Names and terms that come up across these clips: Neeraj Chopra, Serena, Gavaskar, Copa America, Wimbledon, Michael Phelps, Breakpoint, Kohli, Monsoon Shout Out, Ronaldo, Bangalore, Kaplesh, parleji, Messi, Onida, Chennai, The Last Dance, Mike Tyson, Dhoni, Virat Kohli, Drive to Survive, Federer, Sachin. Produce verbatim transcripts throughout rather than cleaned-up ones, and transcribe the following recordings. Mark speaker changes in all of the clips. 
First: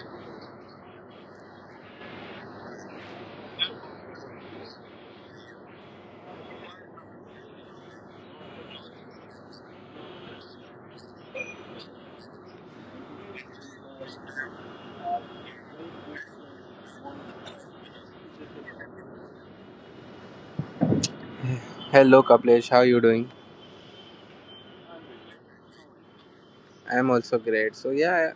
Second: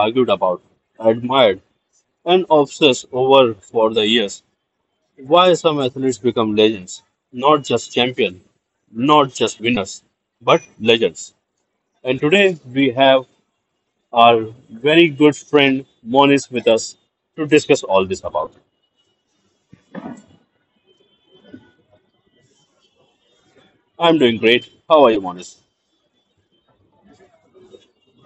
Speaker 1: argued about, admired, and obsessed over for the years. Why some athletes become legends, not just champions, not just winners, but legends. And today we have our very good friend Monis with us to discuss all this about.
Speaker 2: Hello Kaplesh, how you doing?
Speaker 1: I'm doing great. How are you, Monis?
Speaker 2: I'm also great. So yeah,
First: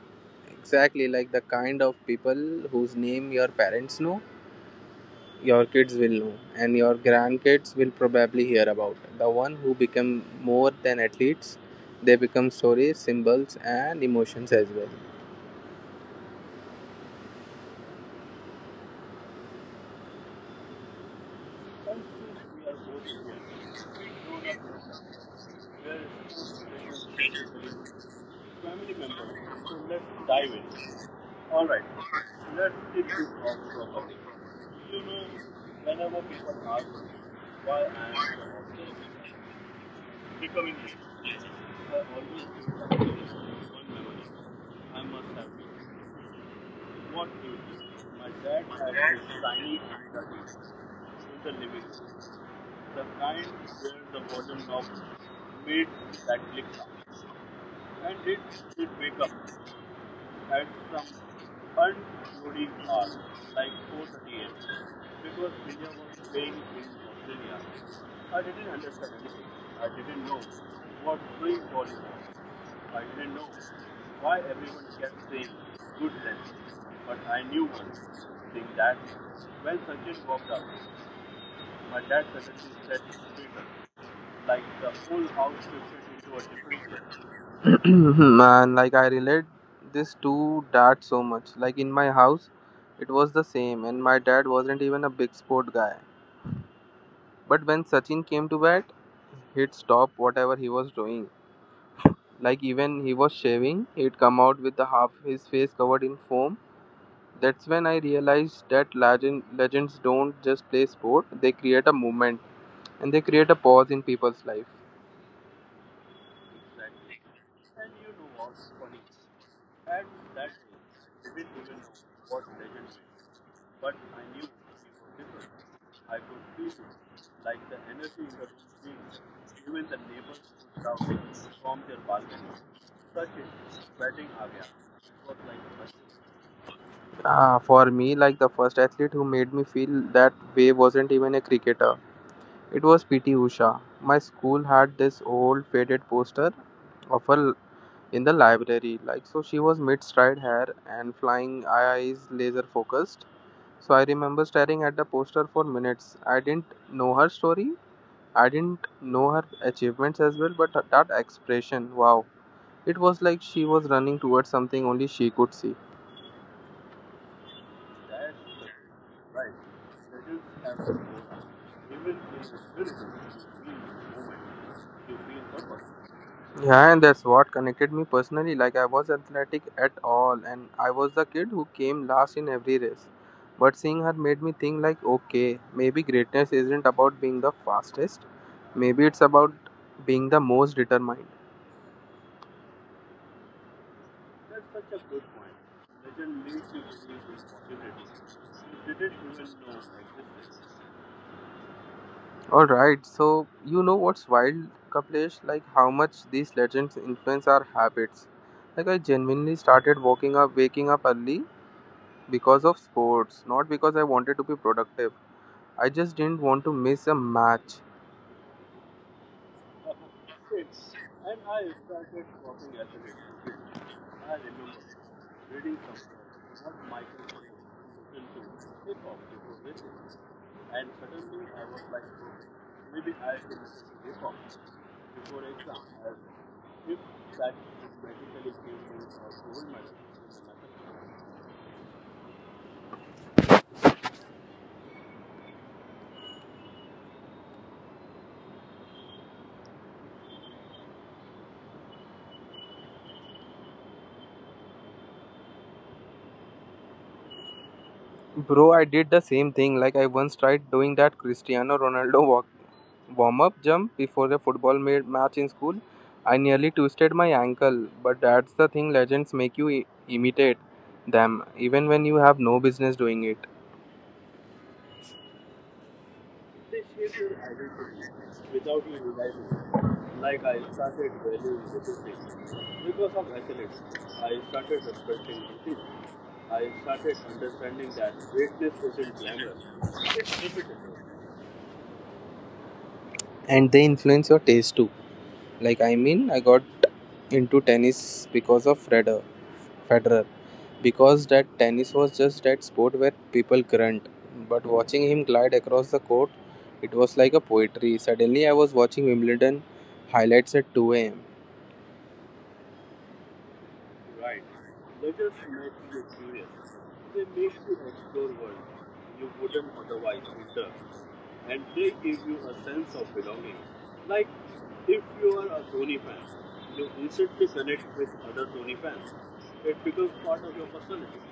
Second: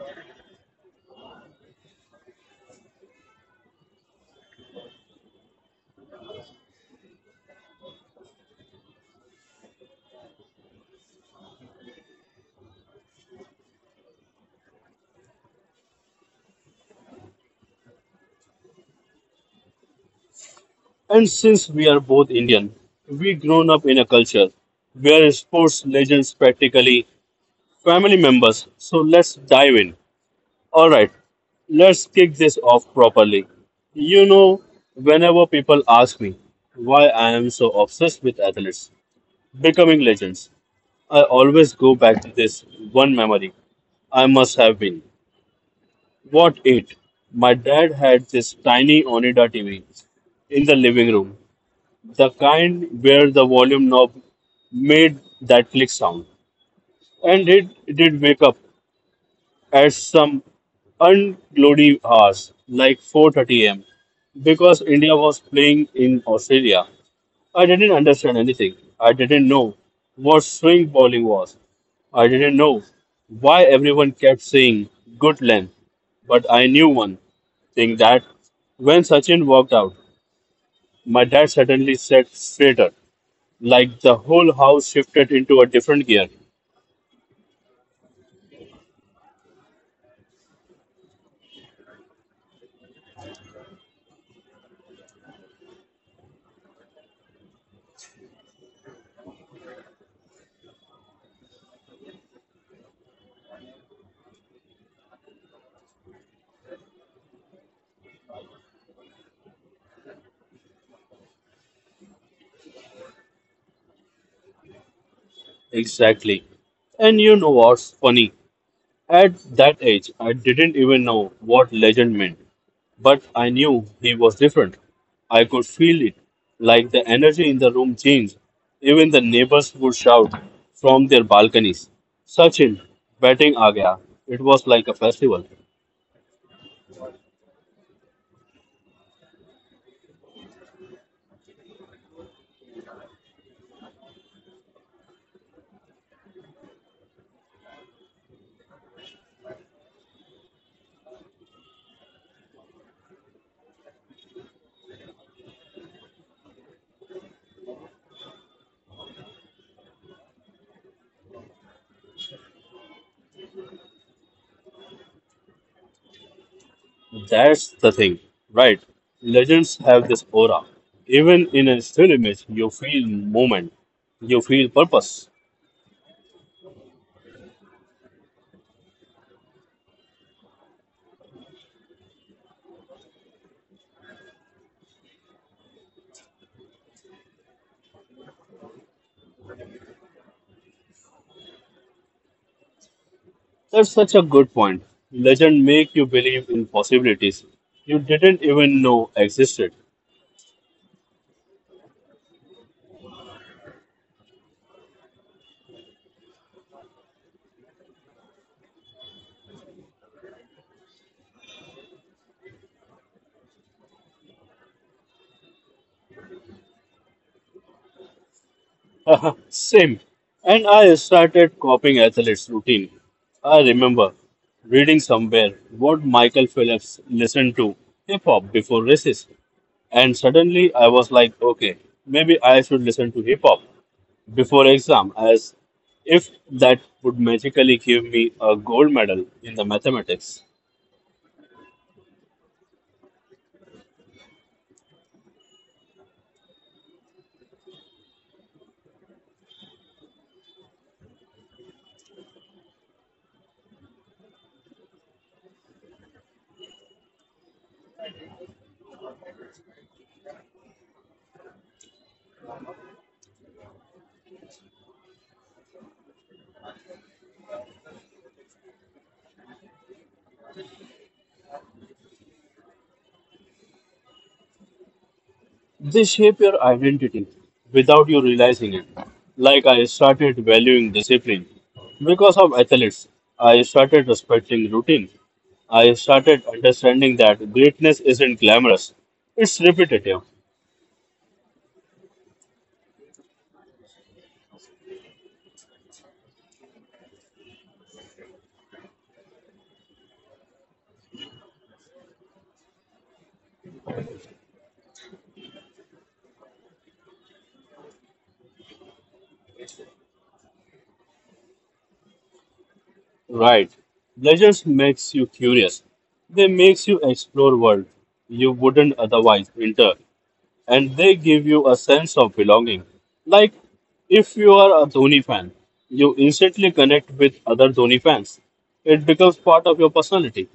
Speaker 2: exactly like the kind of people whose name your parents know, your kids will know, and your grandkids will probably hear about. The one who become more than athletes, they become stories, symbols, and emotions as well.
Speaker 1: And since we are both Indian, we grown up in a culture where sports legends practically family members. So let's dive in. All right, let's kick this off properly. You know, whenever people ask me why I am so obsessed with athletes becoming legends, I always go back to this one memory. I must have been. What eight? My dad had this tiny Onida T V in the living room, the kind where the volume knob made that click sound. And it did wake up at some unglory hours, like four thirty a m, because India was playing in Australia. I didn't understand anything. I didn't know what swing bowling was. I didn't know why everyone kept saying good length. But I knew one thing that when Sachin walked out, my dad suddenly sat straighter. Like the whole house shifted into a different gear.
Speaker 2: Man, like I relate this to dad so much. Like in my house, it was the same, and my dad wasn't even a big sport guy. But when Sachin came to bat, he'd stop whatever he was doing. Like even he was shaving, he'd come out with the half his face covered in foam. That's when I realized that legend, legends don't just play sport; they create a movement and they create a pause in people's life.
Speaker 1: Exactly. And you know what's funny? At that age, I didn't even know what legend meant, but I knew he was different. I could feel it, like the energy in the room changed. Even the neighbors would shout from their balconies, Sachin, batting aa gaya. It was like a festival.
Speaker 2: Ah, for me, like the first athlete who made me feel that way wasn't even a cricketer. It was P T Usha. My school had this old faded poster of her in the library. Like, so she was mid stride hair and flying eyes, laser focused. So I remember staring at the poster for minutes. I didn't know her story, I didn't know her achievements as well, but that expression wow. It was like she was running towards something only she could see.
Speaker 1: That's the thing, right? Legends have this aura. Even in a still image, you feel movement, you feel purpose.
Speaker 2: Yeah, and that's what connected me personally. Like, I was athletic at all, and I was the kid who came last in every race. But seeing her made me think, like, okay, maybe greatness isn't about being the fastest, maybe it's about being the most determined.
Speaker 1: That's such a good point. Legend make you believe in possibilities you didn't even know existed.
Speaker 2: Alright, so you know what's wild, Kaplesh? Like, how much these legends influence our habits. Like, I genuinely started waking up, waking up early because of sports, not because I wanted to be productive. I just didn't want to miss a match.
Speaker 1: Same. And I started copying athletes' routine. I remember reading somewhere what Michael Phelps listened to hip hop before races, and suddenly I was like, okay, maybe I should listen to hip hop. Before exam as if that would magically give me a gold medal in the mathematics.
Speaker 2: Bro, I did the same thing. Like I once tried doing that Cristiano Ronaldo walk, warm-up jump before the football ma- match in school. I nearly twisted my ankle, but that's the thing legends make you I- imitate them even when you have no business doing it.
Speaker 1: They shape your identity without you realizing it. Like I started valuing discipline because of athletes. I started respecting routine. I started understanding that greatness isn't glamorous. It's repetitive.
Speaker 2: And they influence your taste too. Like I mean, I got into tennis because of Federer. Federer. Because that tennis was just that sport where people grunt, but watching him glide across the court, it was like a poetry. Suddenly, I was watching Wimbledon highlights at two a m.
Speaker 1: Right. Pleasures makes you curious. They makes you explore world you wouldn't otherwise enter. And they give you a sense of belonging. Like if you are a Dhoni fan, you instantly connect with other Dhoni fans. It becomes part of your personality.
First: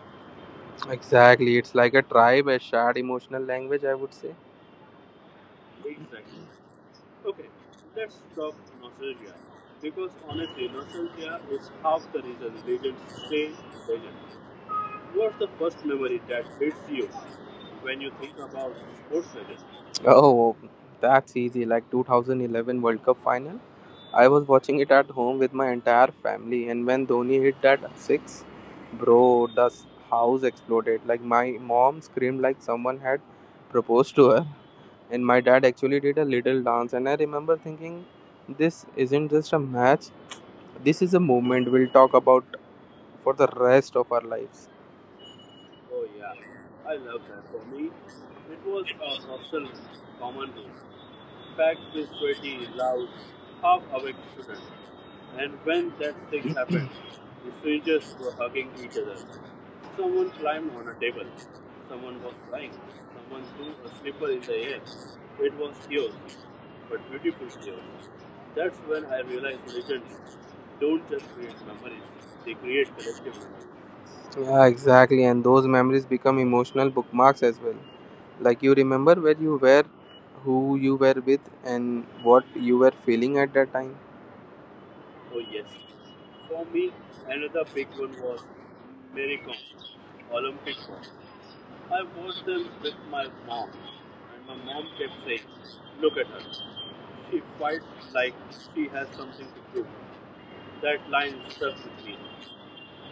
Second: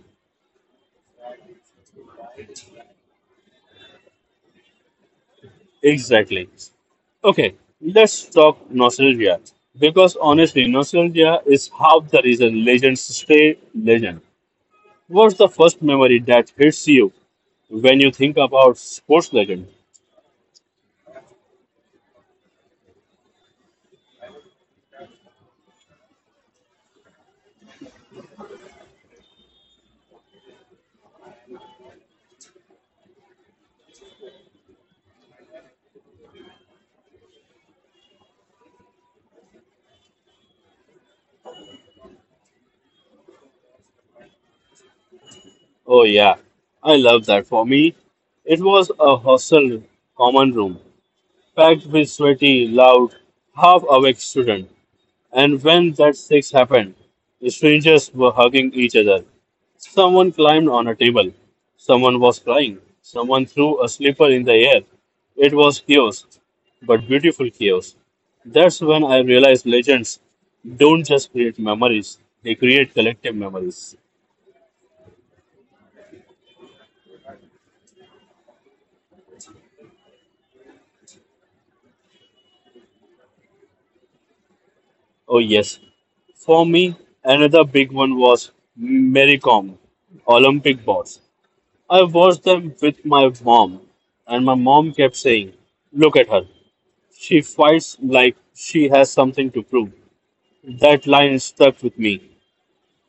Speaker 2: Exactly, it's like a tribe, a shared emotional language, I would say.
Speaker 1: Exactly. Okay, let's talk nostalgia. Because honestly, nostalgia is half the reason legends stay legend. What's the first memory that hits you when you think about sports legend?
Speaker 2: Oh, that's easy. Like two thousand eleven World Cup final, I was watching it at home with my entire family, and when Dhoni hit that six, bro, the s- house exploded. Like my mom screamed like someone had proposed to her. And my dad actually did a little dance. And I remember thinking, this isn't just a match, this is a moment we'll talk about for the rest of our lives.
Speaker 1: Oh yeah, I love that. For me, it was a hostel common room, packed with sweaty, loud, half-awake students. And when that six happened, the strangers were hugging each other. Someone climbed on a table. Someone was crying. Someone threw a slipper in the air. It was chaos, but beautiful chaos. That's when I realized legends don't just create memories, they create collective memories.
Speaker 2: Yeah, exactly. And those memories become emotional bookmarks as well. Like you remember where you were, who you were with, and what you were feeling at that time.
Speaker 1: Oh, yes. For me, another big one was Mary Kom, Olympic boss. I watched them with my mom, and my mom kept saying, look at her. She fights like she has something to prove. That line stuck with me.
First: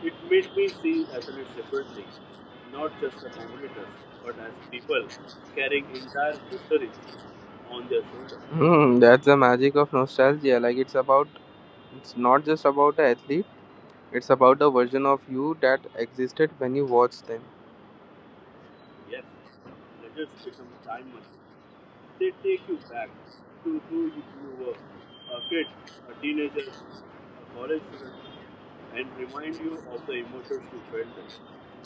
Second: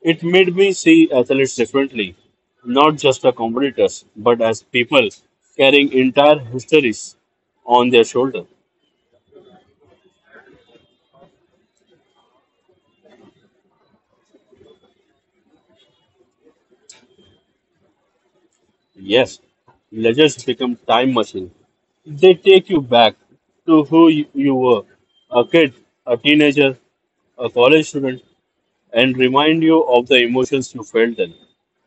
Speaker 1: It made me see athletes differently, not just as competitors, but as people carrying entire histories on their shoulder.
Speaker 2: Hmm, that's the magic of nostalgia. Like it's about, it's not just about an athlete. It's about the version of you that existed when you watched them.
Speaker 1: Yes, legends become time machine. They take you back to who you you were, a kid, a teenager, a college student, and remind you of the emotions you felt then.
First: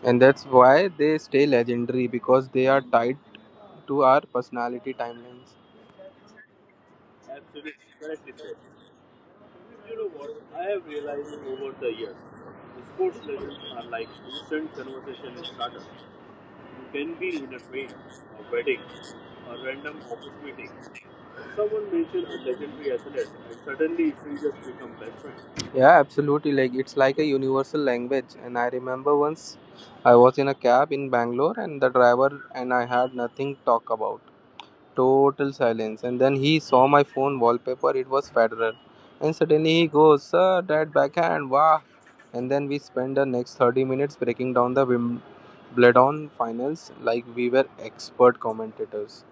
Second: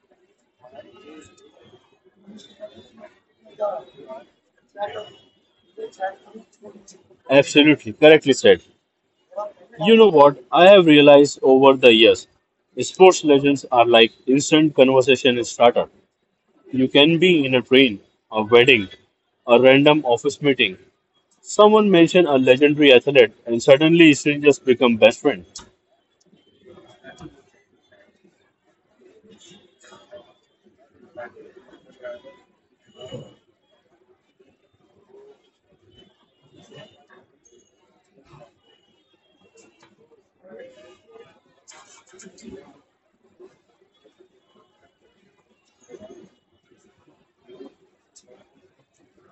Speaker 2: And that's why they stay legendary because they are tied to our personality timelines.
Speaker 1: Absolutely, correctly said. You know what I have realized over the years? Sports legends are like instant conversation starter. You can be in a train, a wedding, a random office meeting. Someone mention a legendary athlete and suddenly strangers become best friends.
Speaker 2: Yeah, absolutely. Like it's like a universal language. And I remember once I was in a cab in Bangalore and the driver and I had nothing to talk about. Total silence. And then he saw my phone wallpaper, it was Federer. And suddenly he goes, "Sir, that backhand, wow." And then we spend the next thirty minutes breaking down the Wimbledon finals like we were expert commentators.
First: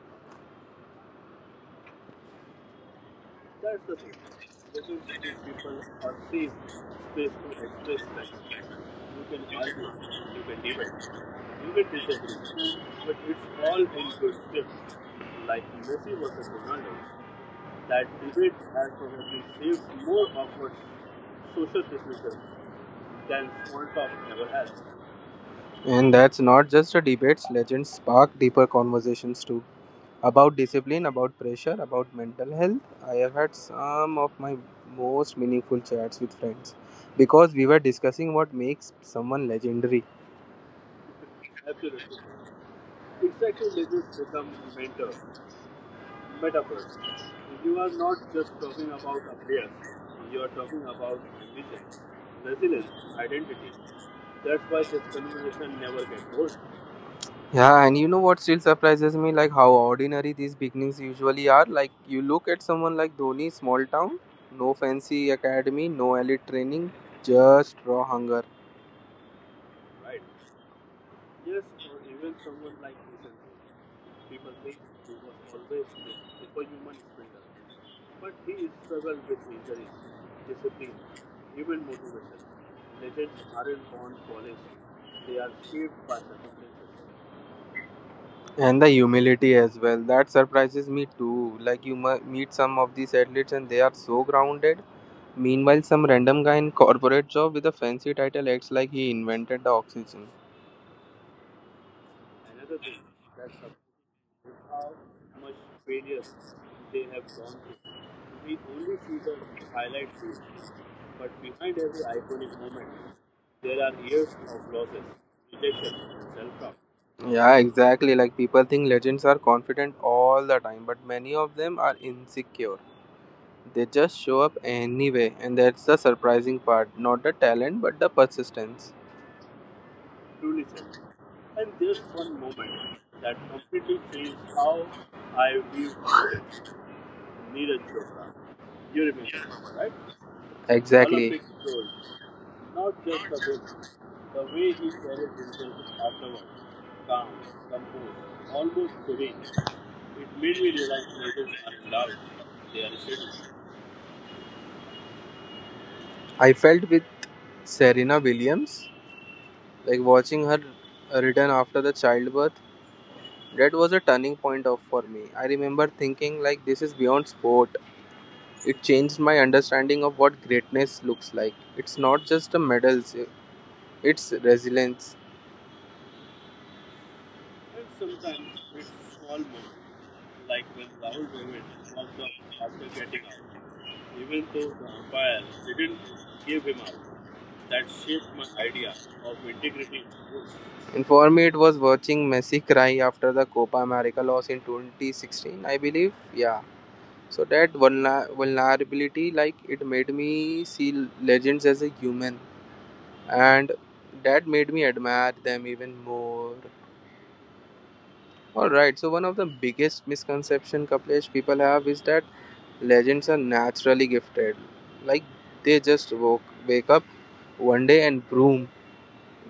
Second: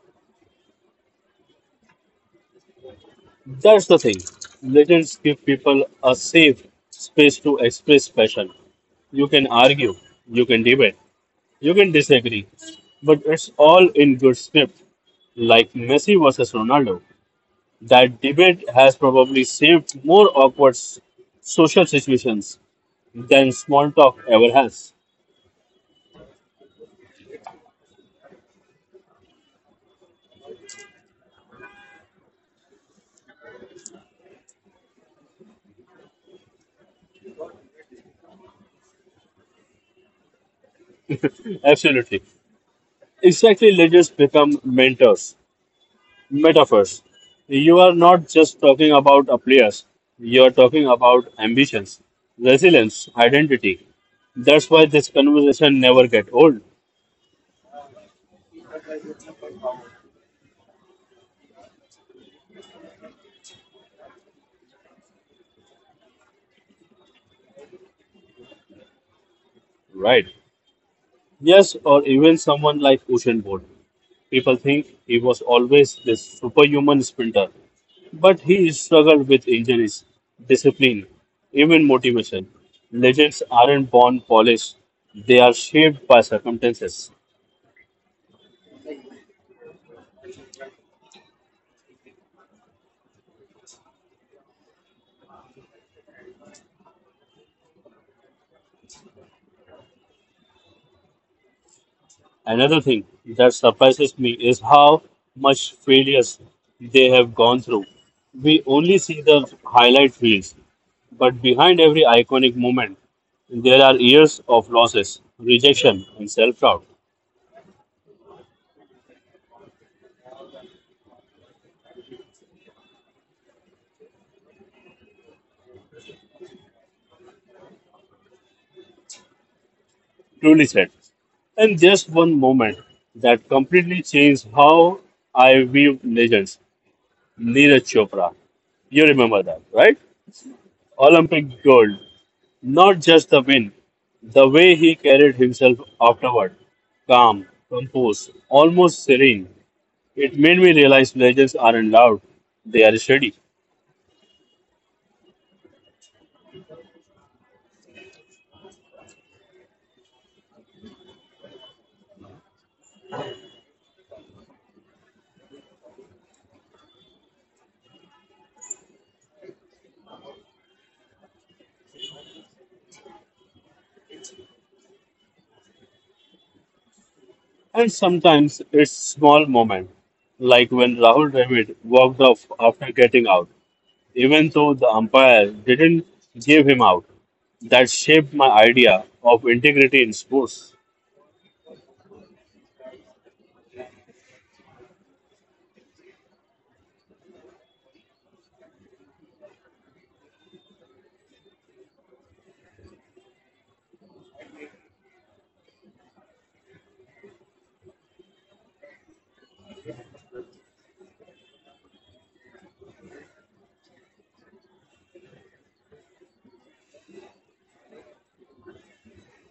Speaker 1: That's the thing. Legends give people a safe space to express passion. You can argue, you can debate, you can disagree, but it's all in good script. Like Messi versus Ronaldo, that debate has probably saved more awkward s- social situations than small talk ever has.
Speaker 2: And that's not just a debates, legends spark deeper conversations too. About discipline, about pressure, about mental health. I have had some of my most meaningful chats with friends because we were discussing what makes someone legendary.
Speaker 1: Absolutely. Exactly, legends become mentors, metaphors. You are not just talking about a players, you are talking about ambitions, resilience, identity. That's why this conversation never get old,
Speaker 2: Yeah, and you know what still surprises me? Like how ordinary these beginnings usually are. Like you look at someone like Dhoni, small town, no fancy academy, no elite training, just raw hunger.
Speaker 1: right? Yes, or even someone like Ocean Bolt. People think he was always this superhuman sprinter, but he struggled with injuries, discipline, even motivation. Legends aren't born polished, they are shaped by circumstances.
Speaker 2: And the humility as well that surprises me too. Like you mu- meet some of these athletes and they are so grounded. Meanwhile some random guy in corporate job with a fancy title acts like he invented the oxygen.
Speaker 1: Another thing that surprises me is how much failures they have gone through. We only see the highlight reels, but behind every iconic moment, there are years of losses, rejection, and self doubt.
Speaker 2: Yeah, exactly. Like people think legends are confident all the time but many of them are insecure. They just show up anyway and that's the surprising part, not the talent but the persistence.
Speaker 1: Truly said. And just one moment that completely changed how I viewed legends. Neeraj Chopra. You remember that, right?
Speaker 2: Exactly.
Speaker 1: Olympic gold. Not just the win, the way he carried himself afterward. Calm, composed, almost serene. It made me realize legends aren't loud, they are steady.
Speaker 2: I felt with Serena Williams. Like watching her return after the childbirth, that was a turning point of for me. I remember thinking like this is beyond sport. It changed my understanding of what greatness looks like. It's not just a medals, it's resilience.
Speaker 1: And sometimes it's small moment, like when Rahul Dravid walked off after getting out, even though the umpire didn't give him out. That shaped my idea of integrity in sports.
Speaker 2: And for me, it was watching Messi cry after the Copa America loss in twenty sixteen, I believe. Yeah. So that vulner- vulnerability, like it made me see legends as a human, and that made me admire them even more. All right. So one of the biggest misconception Kaplesh people have is that legends are naturally gifted. Like they just woke wake up one day and boom,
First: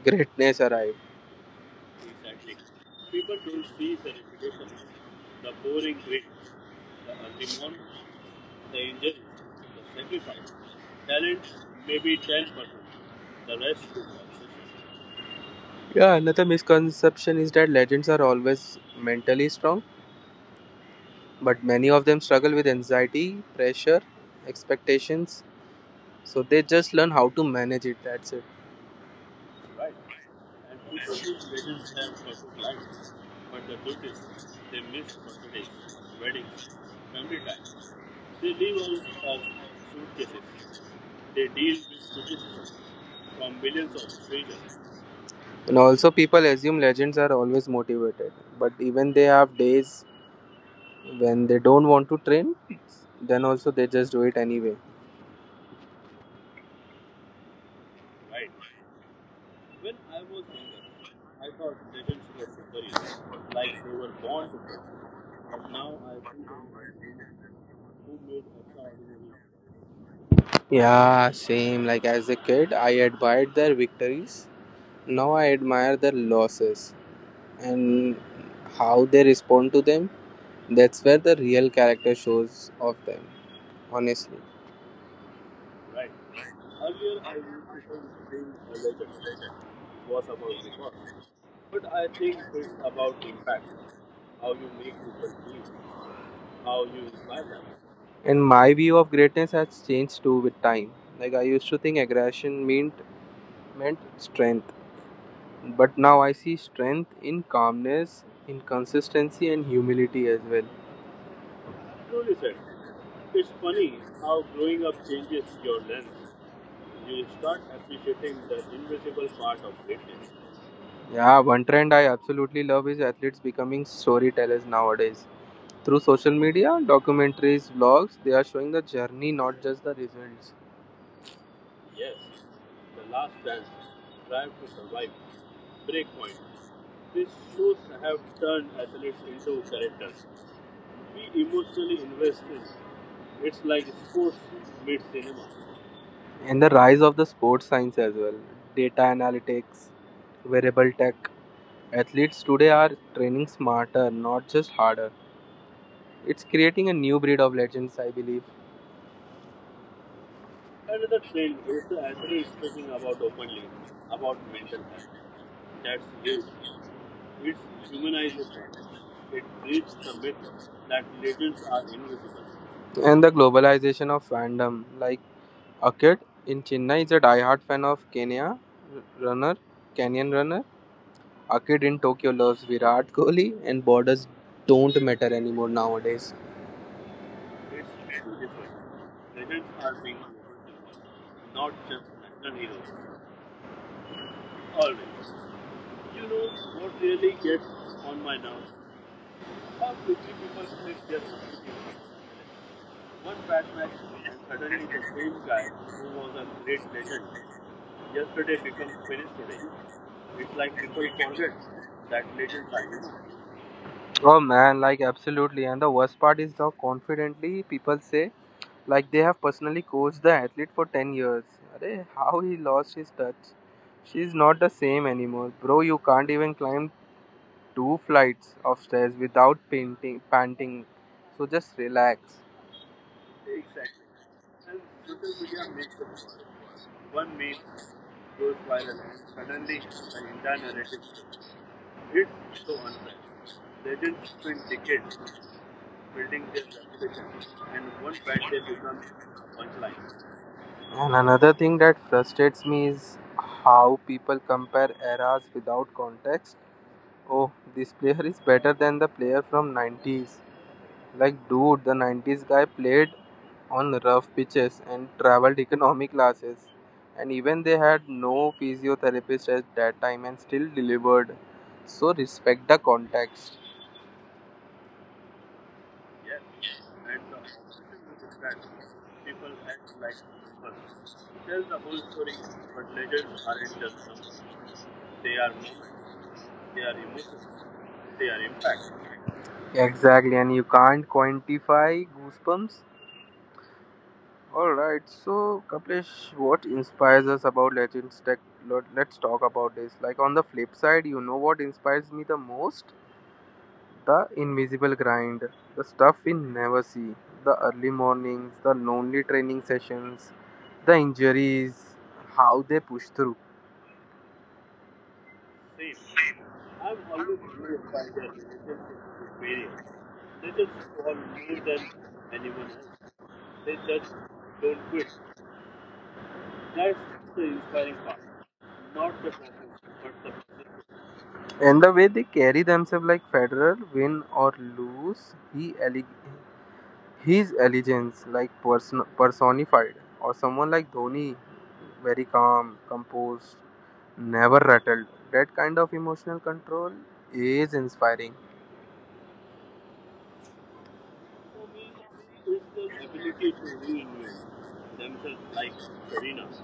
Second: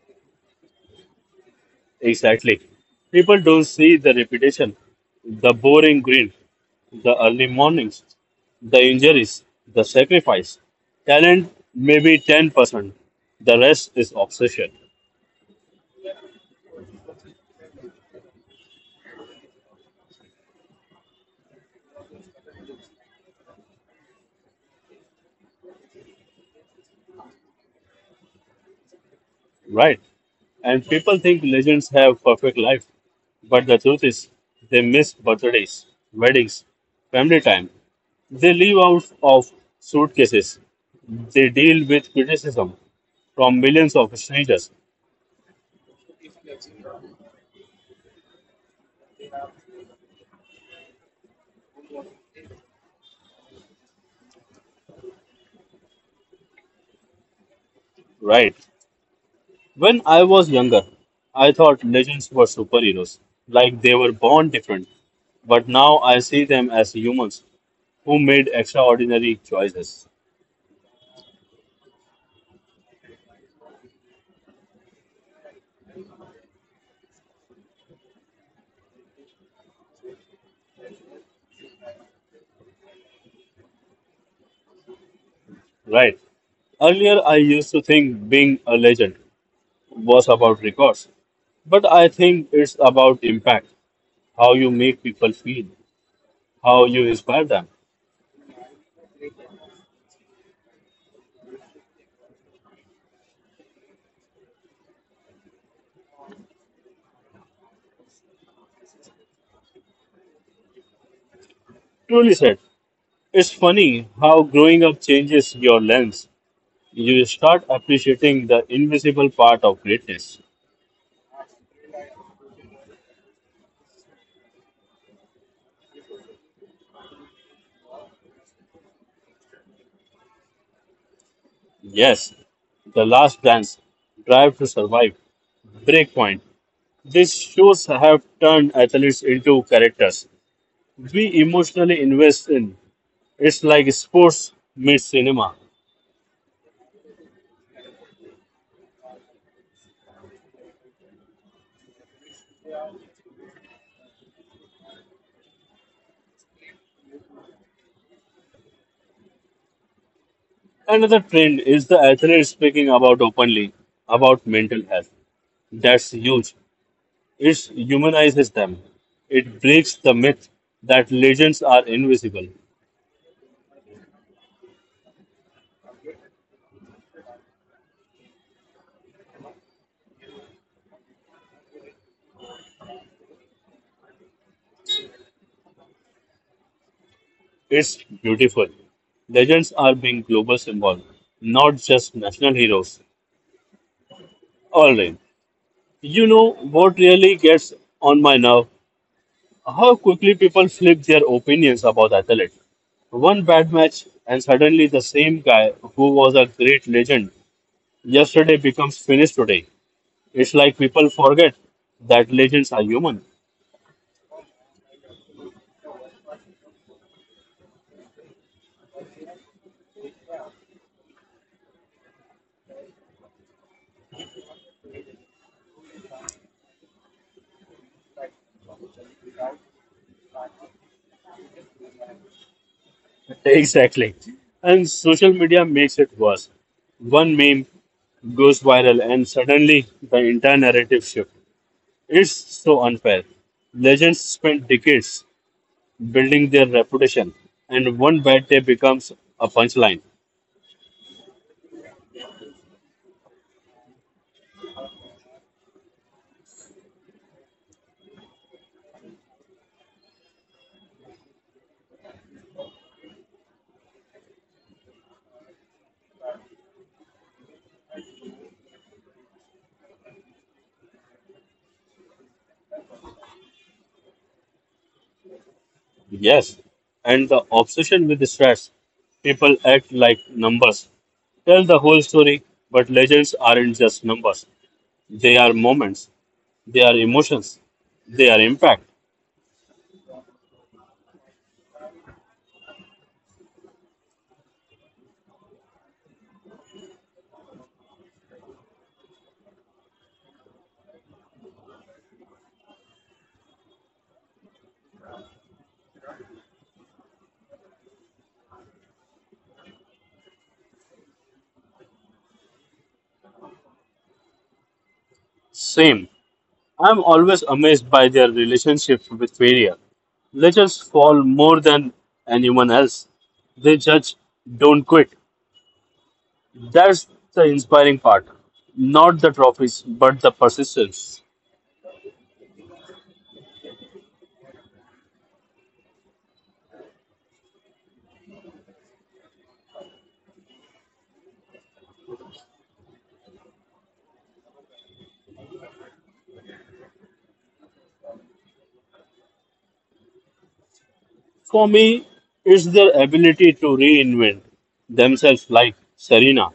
Speaker 2: greatness arrived.
Speaker 1: Exactly. People don't see the repetition, the boring grin, the early mornings, the injuries, the sacrifice. Talent maybe ten percent. The rest is obsession,
Speaker 2: Yeah, another misconception is that legends are always mentally strong, but many of them struggle with anxiety, pressure, expectations. So they just learn how to manage it. That's it.
Speaker 1: right? And people think legends have perfect life. But the truth is, they miss birthdays, weddings, family time. They live out of suitcases. They deal with criticism from millions of strangers.
Speaker 2: And also people assume legends are always motivated, but even they have days when they don't want to train, then also they just do it anyway.
Speaker 1: Right. When I was younger, I thought legends were superheroes, like they were born different. But now I see them as humans who made extraordinary choices.
Speaker 2: Yeah, same. Like as a kid, I admired their victories. Now I admire their losses and how they respond to them. That's where the real character shows of them, honestly.
Speaker 1: Right. Earlier, I used to think being a legend was about records, but I think it's about impact, how you make people feel, how you inspire them.
Speaker 2: And my view of greatness has changed too with time. Like I used to think aggression meant meant strength, but now I see strength in calmness, in consistency, and humility as well.
Speaker 1: Truly said. It's funny how growing up changes your lens. You start appreciating the invisible part of greatness.
Speaker 2: Yeah, one trend I absolutely love is athletes becoming storytellers nowadays. Through social media, documentaries, vlogs, they are showing the journey, not just the results.
Speaker 1: Yes, The Last Dance, Drive to Survive, Breakpoint. These shows have turned athletes into characters we emotionally invest in. It's like sports meets cinema.
Speaker 2: And the rise of the sports science as well, data analytics, wearable tech. Athletes today are training smarter, not just harder. It's creating a new breed of legends, I believe.
Speaker 1: Another trend is the athletes speaking about openly about mental health. That's huge. It humanizes them. It breaks the myth that legends are invisible.
Speaker 2: And the globalization of fandom. Like a kid in Chennai is a diehard fan of Kenya runner, Kenyan runner. A kid in Tokyo loves Virat Kohli, and borders don't matter anymore nowadays.
Speaker 1: It's beautiful. Legends are being global symbol, not just national heroes. All right. You know what really gets on my nerve? How quickly people flip their opinions about athletes. One bad match, and suddenly the same guy who was a great legend yesterday becomes finished today. It's like people forget that legends are human.
Speaker 2: Oh man, like absolutely. And the worst part is how confidently people say, like they have personally coached the athlete for ten years. Arey, how he lost his touch. She's not the same anymore. Bro, you can't even climb two flights of stairs without painting, panting. So just relax.
Speaker 1: Exactly. And social media makes it worse. One meme goes viral and suddenly the entire narrative shifts. It's so unfair. Legends spend decades building their reputation and one bad day becomes a punchline.
Speaker 2: And another thing that frustrates me is how people compare eras without context. Oh, this player is better than the player from nineties. Like dude, the nineties guy played on rough pitches and traveled economy classes. And even they had no physiotherapist at that time and still delivered. So respect the context.
Speaker 1: Yes. And the obsession with the stats, people act like numbers. Tell the whole story, but legends aren't just numbers. They are moments, they are emotions, they are impact.
Speaker 2: Exactly, and you can't quantify goosebumps. Alright, so Kapilesh, what inspires us about Legends Tech? let- Let's talk about this. Like on the flip side, you know what inspires me the most? The invisible grind, the stuff we never see, the early mornings, the lonely training sessions, the injuries, how they push through,
Speaker 1: Same. I'm always amazed by their relationship with media. Legends fall more than anyone else. They judge, don't quit. That's the inspiring part. Not the trophies, but the persistence.
Speaker 2: and the way they carry themselves like Federer, win or lose, he ele- his elegance, like person- personified, or someone like Dhoni, very calm, composed, never rattled. That kind of emotional control is inspiring.
Speaker 1: For me, it's their ability to reinvent themselves like Serena,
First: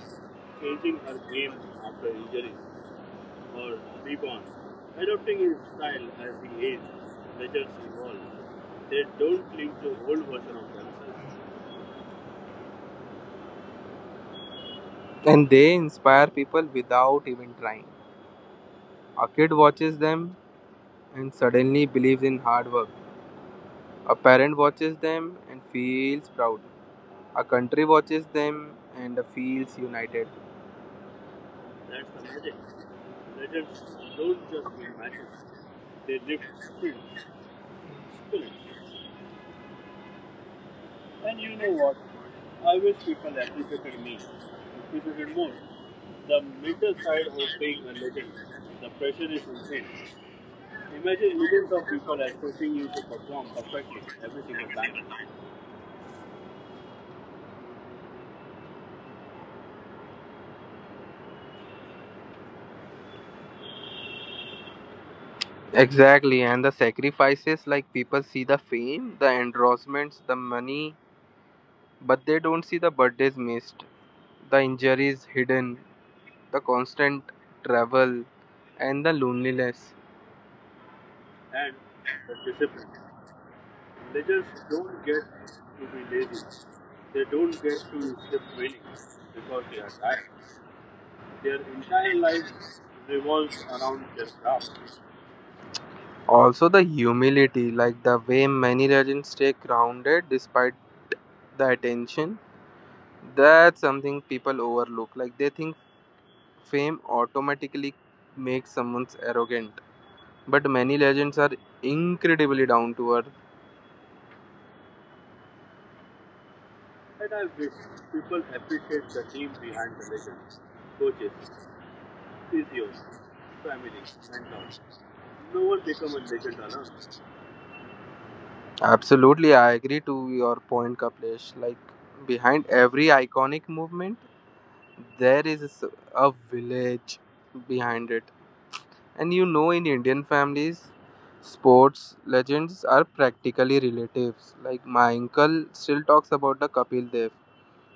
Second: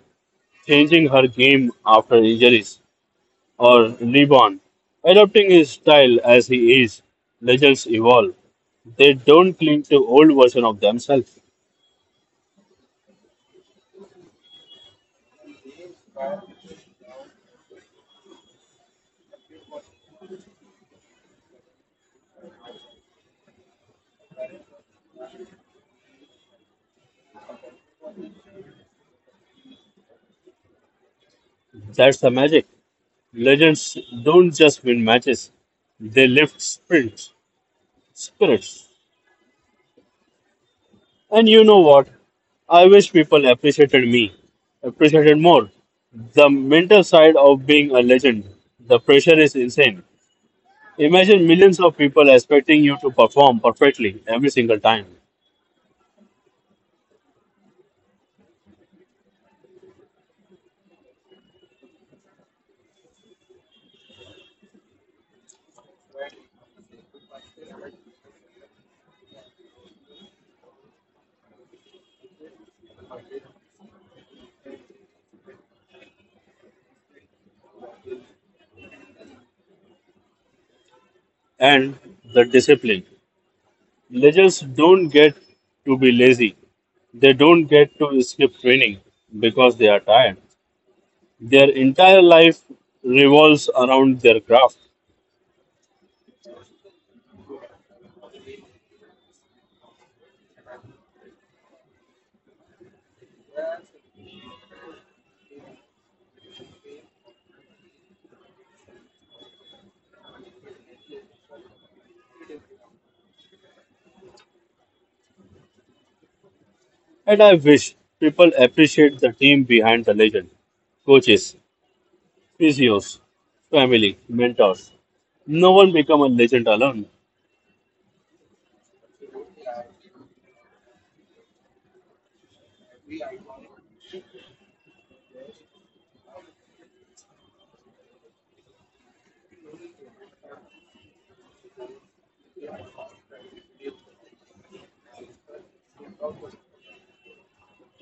Speaker 1: changing her game after injuries, or LeBron, adopting his style as he is. Legends evolve. They don't cling to old version of themselves.
Speaker 2: And they inspire people without even trying. A kid watches them and suddenly believes in hard work. A parent watches them and feels proud. A country watches them and feels united.
Speaker 1: That's the magic. Legends don't just win matches, they lift spirits. spirits. And you know what? I wish people appreciated me, appreciated more. The mental side of being a legend, the pressure is insane. Imagine millions of people expecting you to perform perfectly every single time.
Speaker 2: Exactly, and the sacrifices like people see the fame, the endorsements, the money, but they don't see the birthdays missed, the injuries hidden, the constant travel, and the loneliness.
Speaker 1: And the discipline. Legends don't get to be lazy, they don't get to skip training because they are tired. Their entire life revolves around their craft.
Speaker 2: Also, the humility, like the way many legends stay grounded despite the attention. That's something people overlook. Like they think fame automatically makes someone arrogant. But many legends are incredibly down to earth.
Speaker 1: And I wish people appreciate the team behind the legend coaches, physios, family, mentors. No one become a legend alone.
Speaker 2: Absolutely, I agree to your point, Kapilesh. Like behind every iconic movement, there is a s- a village behind it. And you know, in Indian families, sports legends are practically relatives. Like my uncle still talks about the Kapil Dev.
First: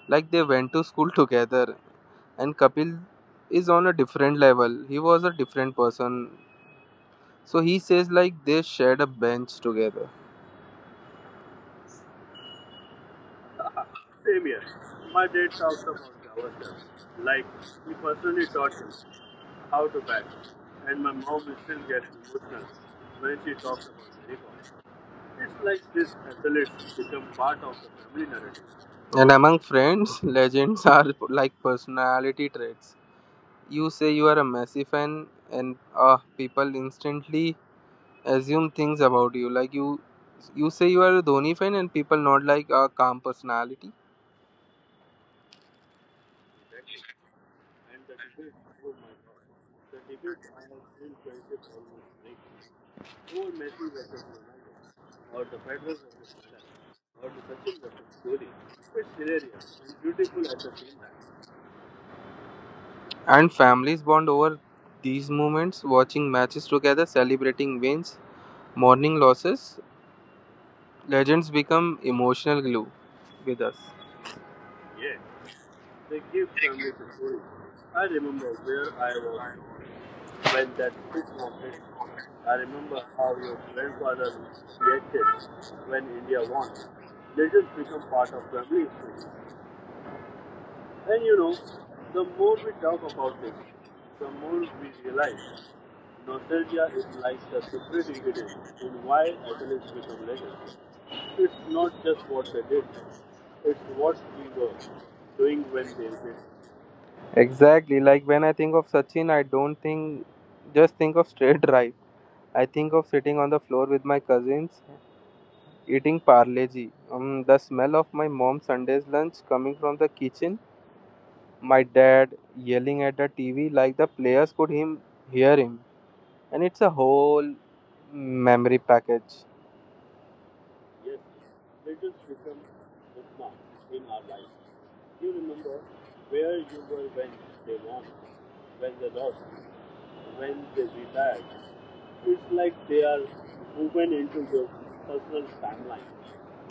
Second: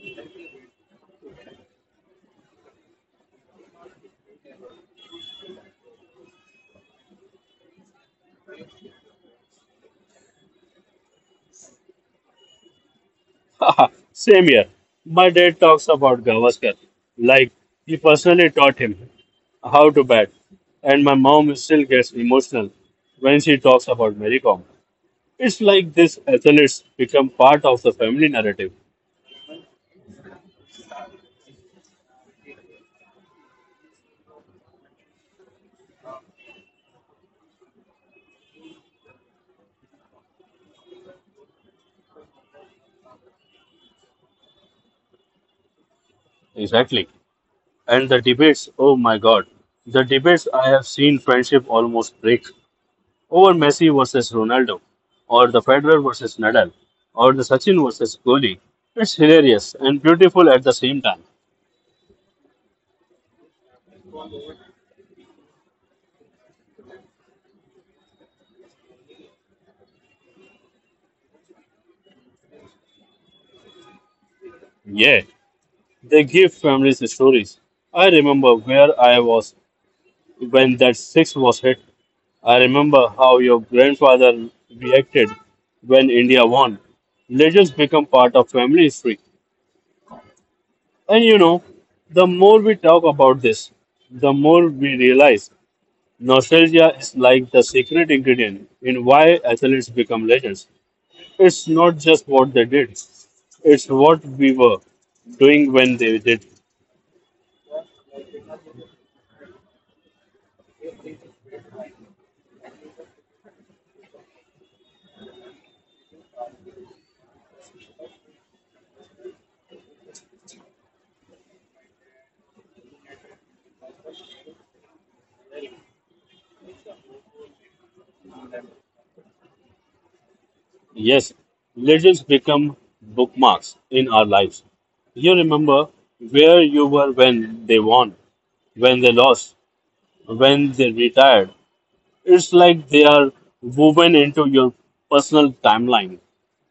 Speaker 2: Like they went to school together. And Kapil is on a different level. He was a different person. So he says like they shared a bench together.
Speaker 1: Same here. My dad talks about Gavaskar. Like he personally taught him how to bat. And my mom still gets emotional when she talks about Mary Kom. It's like these athletes become part of the family narrative.
Speaker 2: And among friends, legends are like personality traits. You say you are a Messi fan, and uh, people instantly assume things about you. Like you, you say you are a Dhoni fan, and people not like a calm personality.
Speaker 1: Exactly. And the debates, oh my God. The debates I have seen friendship almost break over Messi versus Ronaldo, or the Federer versus Nadal, or the Sachin versus Kohli. It's hilarious and beautiful at the same time.
Speaker 2: And families bond over these moments, watching matches together, celebrating wins, mourning losses. Legends become emotional glue with us.
Speaker 1: Yeah, they give families stories. I remember where I was when that six was hit. I remember how your grandfather reacted when India won. Legends become part of family history. And you know, the more we talk about this, the more we realize nostalgia is like the secret ingredient in why athletes become legends. It's not just what they did, it's what we were doing when they did.
Speaker 2: Exactly. Like when I think of Sachin, I don't think just think of straight drive. I think of sitting on the floor with my cousins eating parleji. Um, the smell of my mom's Sunday's lunch coming from the kitchen. My dad yelling at the T V like the players could him hear him. And it's a whole memory package.
Speaker 1: Yes, legends become bookmarks in our lives. You remember where you were when they won, when they lost, when they retired. It's like they are woven into your personal timeline.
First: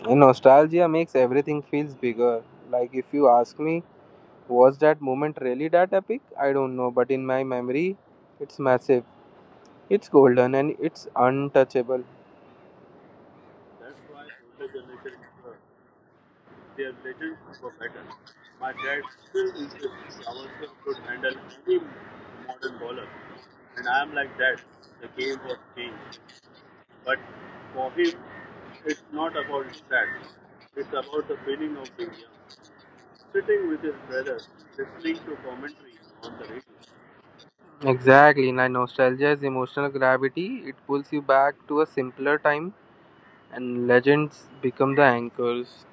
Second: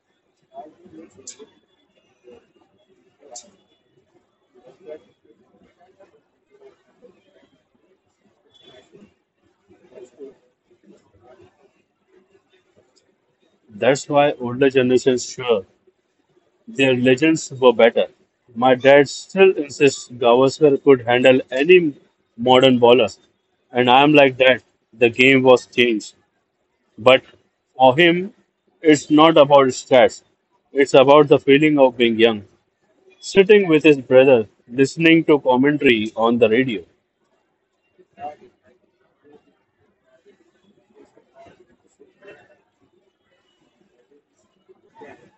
Speaker 2: And nostalgia makes everything feels bigger. Like if you ask me, was that moment really that epic? I don't know, but in my memory, it's massive. It's golden and it's untouchable.
Speaker 1: That's why older generations sure their legends were better. My dad still insists Gavaskar could handle any modern bowler, and I'm like that. The game was changed, but for him, it's not about stats. It's about the feeling of being young, sitting with his brother, listening to commentary on the radio.
Speaker 2: Exactly. Now nostalgia is emotional gravity. It pulls you back to a simpler time and legends become the anchors.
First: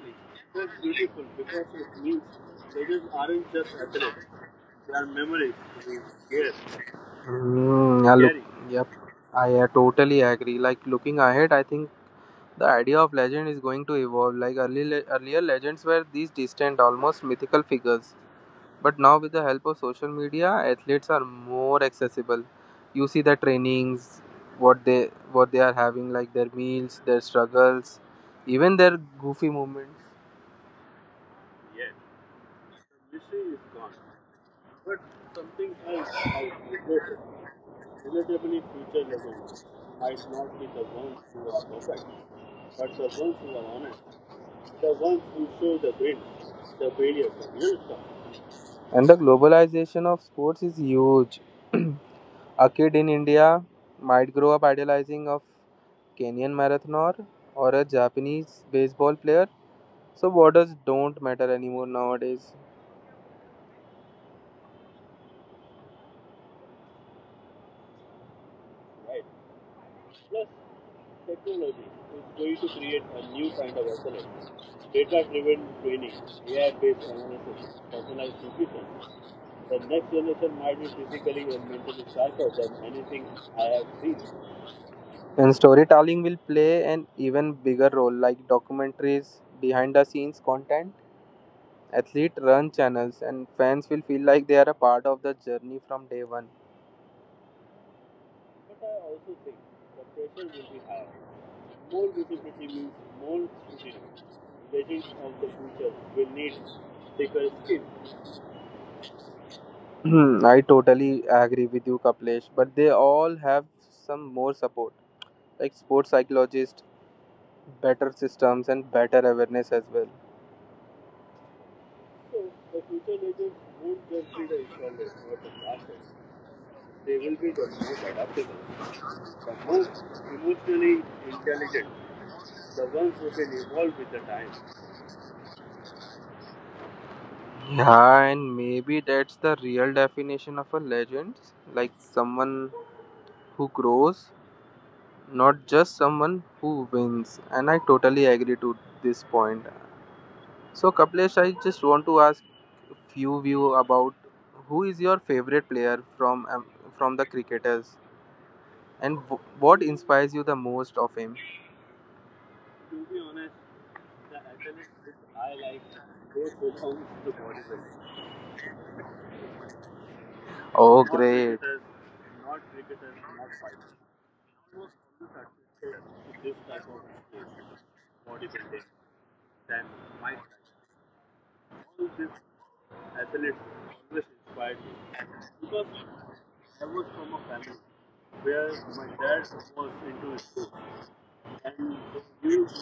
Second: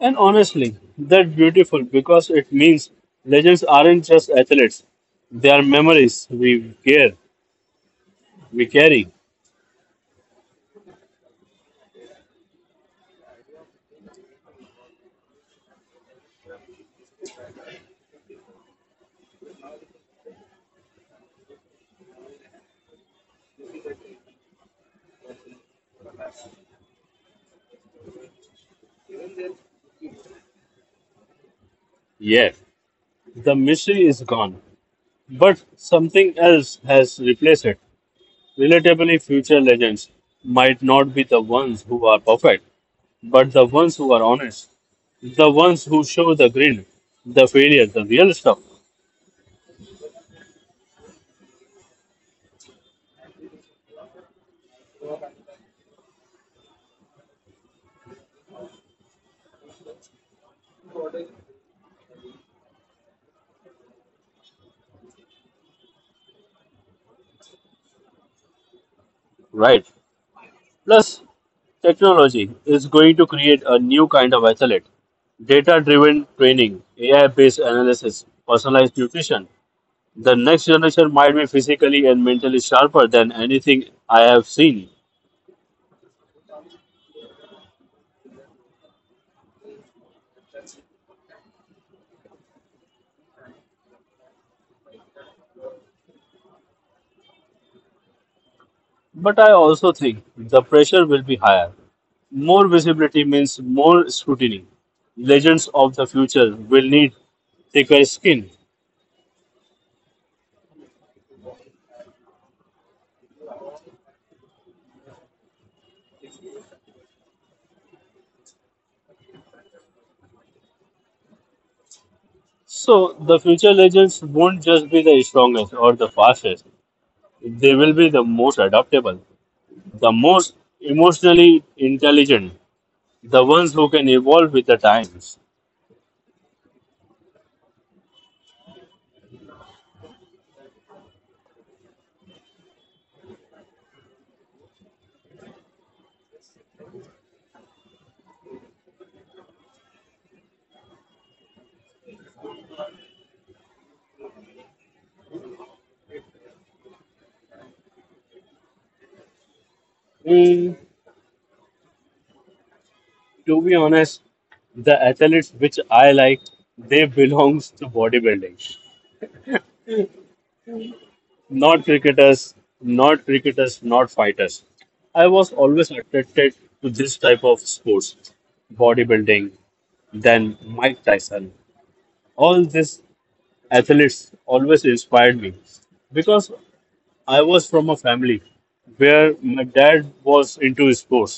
Speaker 1: And honestly, that's beautiful because it means legends aren't just athletes. They are memories we care,
Speaker 2: Mm, yeah, look, Scary.
Speaker 1: we
Speaker 2: Yep,
Speaker 1: carry.
Speaker 2: I uh, totally agree. Like looking ahead, I think the idea of legend is going to evolve. Like early le- earlier, legends were these distant, almost mythical figures, but now with the help of social media, athletes are more accessible. You see the trainings, what they what they are having, like their meals, their struggles, even their goofy moments.
Speaker 1: Yes, the mystery is gone, but something else has replaced it. Relatably, future legends might not be the ones who are perfect, but the ones who are honest, the ones who show the grin, the failure, the real stuff.
Speaker 2: And the globalization of sports is huge. A kid in India might grow up idolizing a Kenyan marathoner or a Japanese baseball player, so borders don't matter anymore nowadays.
Speaker 1: Right. Plus, technology is going to create a new kind of athlete data driven training, A I based analysis, personalized nutrition. The next generation might be physically and mentally sharper than anything I have seen.
Speaker 2: And storytelling will play an even bigger role, like documentaries, behind the scenes content, athlete run channels, and fans will feel like they are a part of the journey from day one.
Speaker 1: But I also think the pressure will be higher. More visibility means more scrutiny. Legends of the future will need thicker skin.
Speaker 2: I totally agree with you, Kaplesh, but they all have some more support, like sports psychologists, better systems and better awareness as well.
Speaker 1: So the future legends won't just be the strongest or the fastest. They will be the most adaptable, the most emotionally intelligent, the ones who can evolve with the times.
Speaker 2: Yeah, and maybe that's the real definition of a legend, like someone who grows, not just someone who wins. And I totally agree to this point. So, Kaplesh, I just want to ask few view about who is your favorite player from um, from the cricketers and w- what inspires you the most of him.
Speaker 1: Mm, to be honest, the athletes which I like, they belongs to bodybuilding.
Speaker 2: Oh, Not great. cricketers, not
Speaker 1: not
Speaker 2: cricketers, not
Speaker 1: cricketers,
Speaker 2: fighters.
Speaker 1: Not
Speaker 2: Almost
Speaker 1: cricketers,
Speaker 2: all
Speaker 1: not
Speaker 2: the success
Speaker 1: fighters.
Speaker 2: to
Speaker 1: I
Speaker 2: this
Speaker 1: was
Speaker 2: type of
Speaker 1: always
Speaker 2: sport,
Speaker 1: attracted to this type of
Speaker 2: bodybuilding,
Speaker 1: sports,
Speaker 2: than my style.
Speaker 1: bodybuilding, then Mike Tyson. All these athletes always inspired me because I was from a family where my dad was into sports,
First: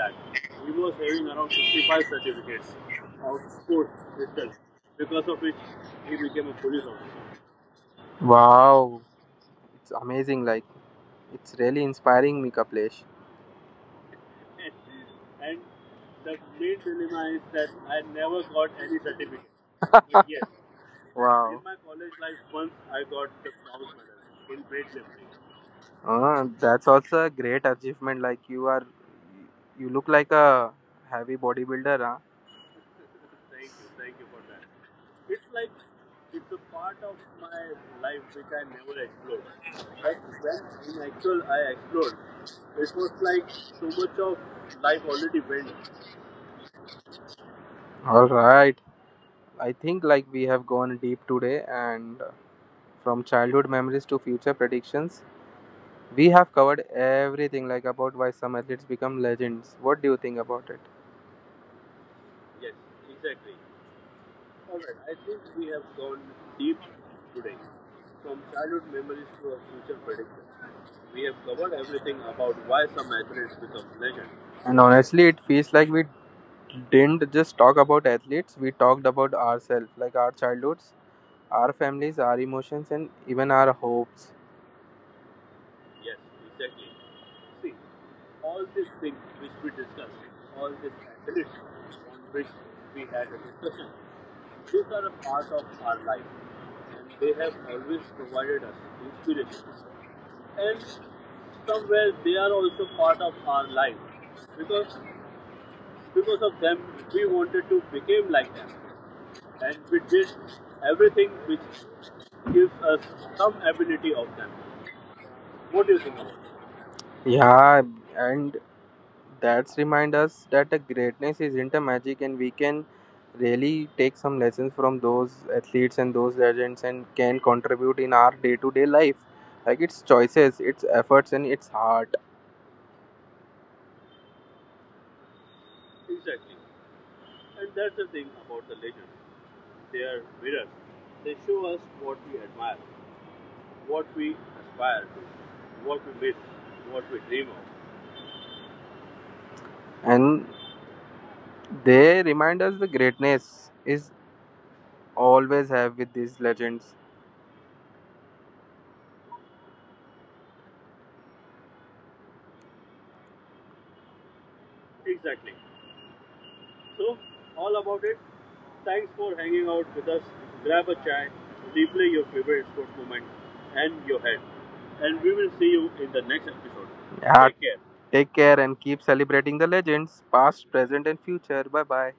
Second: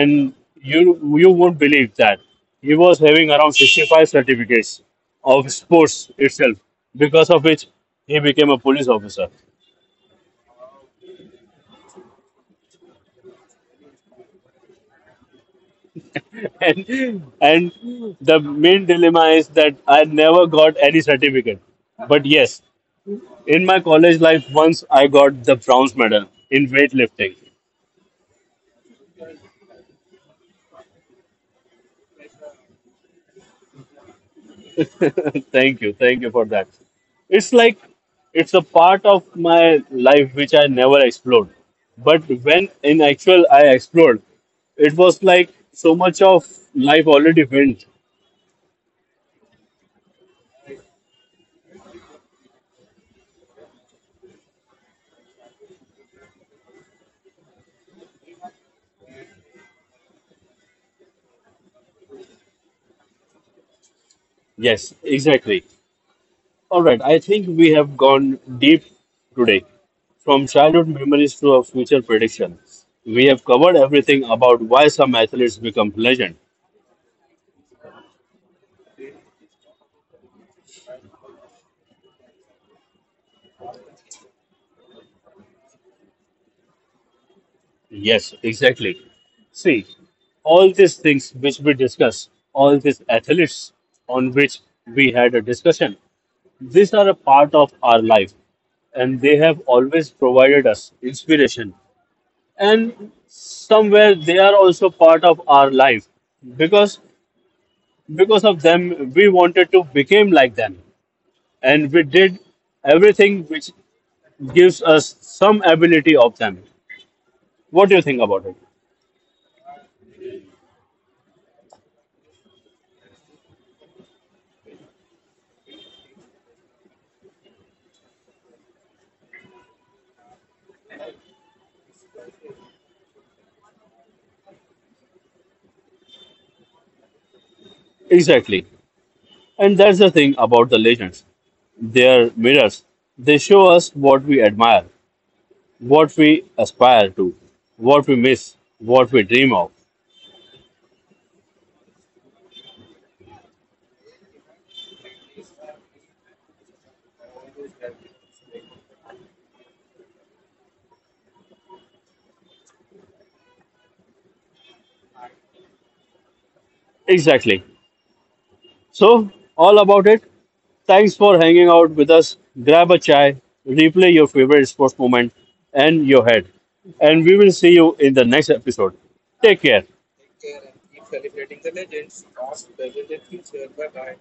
Speaker 1: and you you won't believe that he was having around sixty-five certificates of sports itself, because of which he became a police
Speaker 2: Wow.
Speaker 1: officer.
Speaker 2: It's amazing. Like, it's really inspiring me, Kaplesh.
Speaker 1: and, and the main dilemma is that I never got any certificate.
Speaker 2: Wow. In my
Speaker 1: But
Speaker 2: college
Speaker 1: yes,
Speaker 2: life, once I got
Speaker 1: in my
Speaker 2: the
Speaker 1: college
Speaker 2: bronze
Speaker 1: life, once
Speaker 2: medal in
Speaker 1: I got the
Speaker 2: weightlifting.
Speaker 1: bronze medal in
Speaker 2: Uh, that's
Speaker 1: weightlifting.
Speaker 2: also a great achievement. Like, you are, you look like a heavy bodybuilder, huh?
Speaker 1: Thank you, thank you for that. It's like it's a part of my life which I never explored. But when in actual I explored, it was like so much of life already went.
Speaker 2: All right. I think like we have gone deep today and from childhood memories to future predictions, we have covered everything like about why some athletes become legends. What do you think about it?
Speaker 1: Yes, exactly. All right, I think we have gone deep today. From childhood memories to our future predictions, we have covered everything about why some
Speaker 2: And
Speaker 1: athletes
Speaker 2: honestly,
Speaker 1: become
Speaker 2: it
Speaker 1: legend.
Speaker 2: feels like we didn't just talk about athletes, we talked about ourselves, like our childhoods, our families, our emotions, and even our hopes.
Speaker 1: Yes, exactly. See, all these things which we discussed, all these athletes on which we had a discussion, these are a part of our life and they have always provided us inspiration. And somewhere they are also part of our life because because of them we wanted to become like them and we did everything which gives us some ability of them. What
Speaker 2: Yeah,
Speaker 1: do you think about it?
Speaker 2: and that's remind us that the greatness isn't a magic, and we can really take some lessons from those athletes and those legends, and can contribute in our day-to-day life. Like its choices, its efforts, and its heart,
Speaker 1: Exactly. And that's the thing about the legends, they are mirrors. They show us what we admire, what we aspire to, what we miss, what we dream of.
Speaker 2: and they remind us the greatness is always have with these legends.
Speaker 1: Exactly. So, all about it. Thanks for hanging out with us. Grab a chai, replay your favorite sports moment and your head. And we will see you in the next episode.
Speaker 2: Yeah,
Speaker 1: Take care.
Speaker 2: take care and keep celebrating the legends, past, present, and future. Bye bye.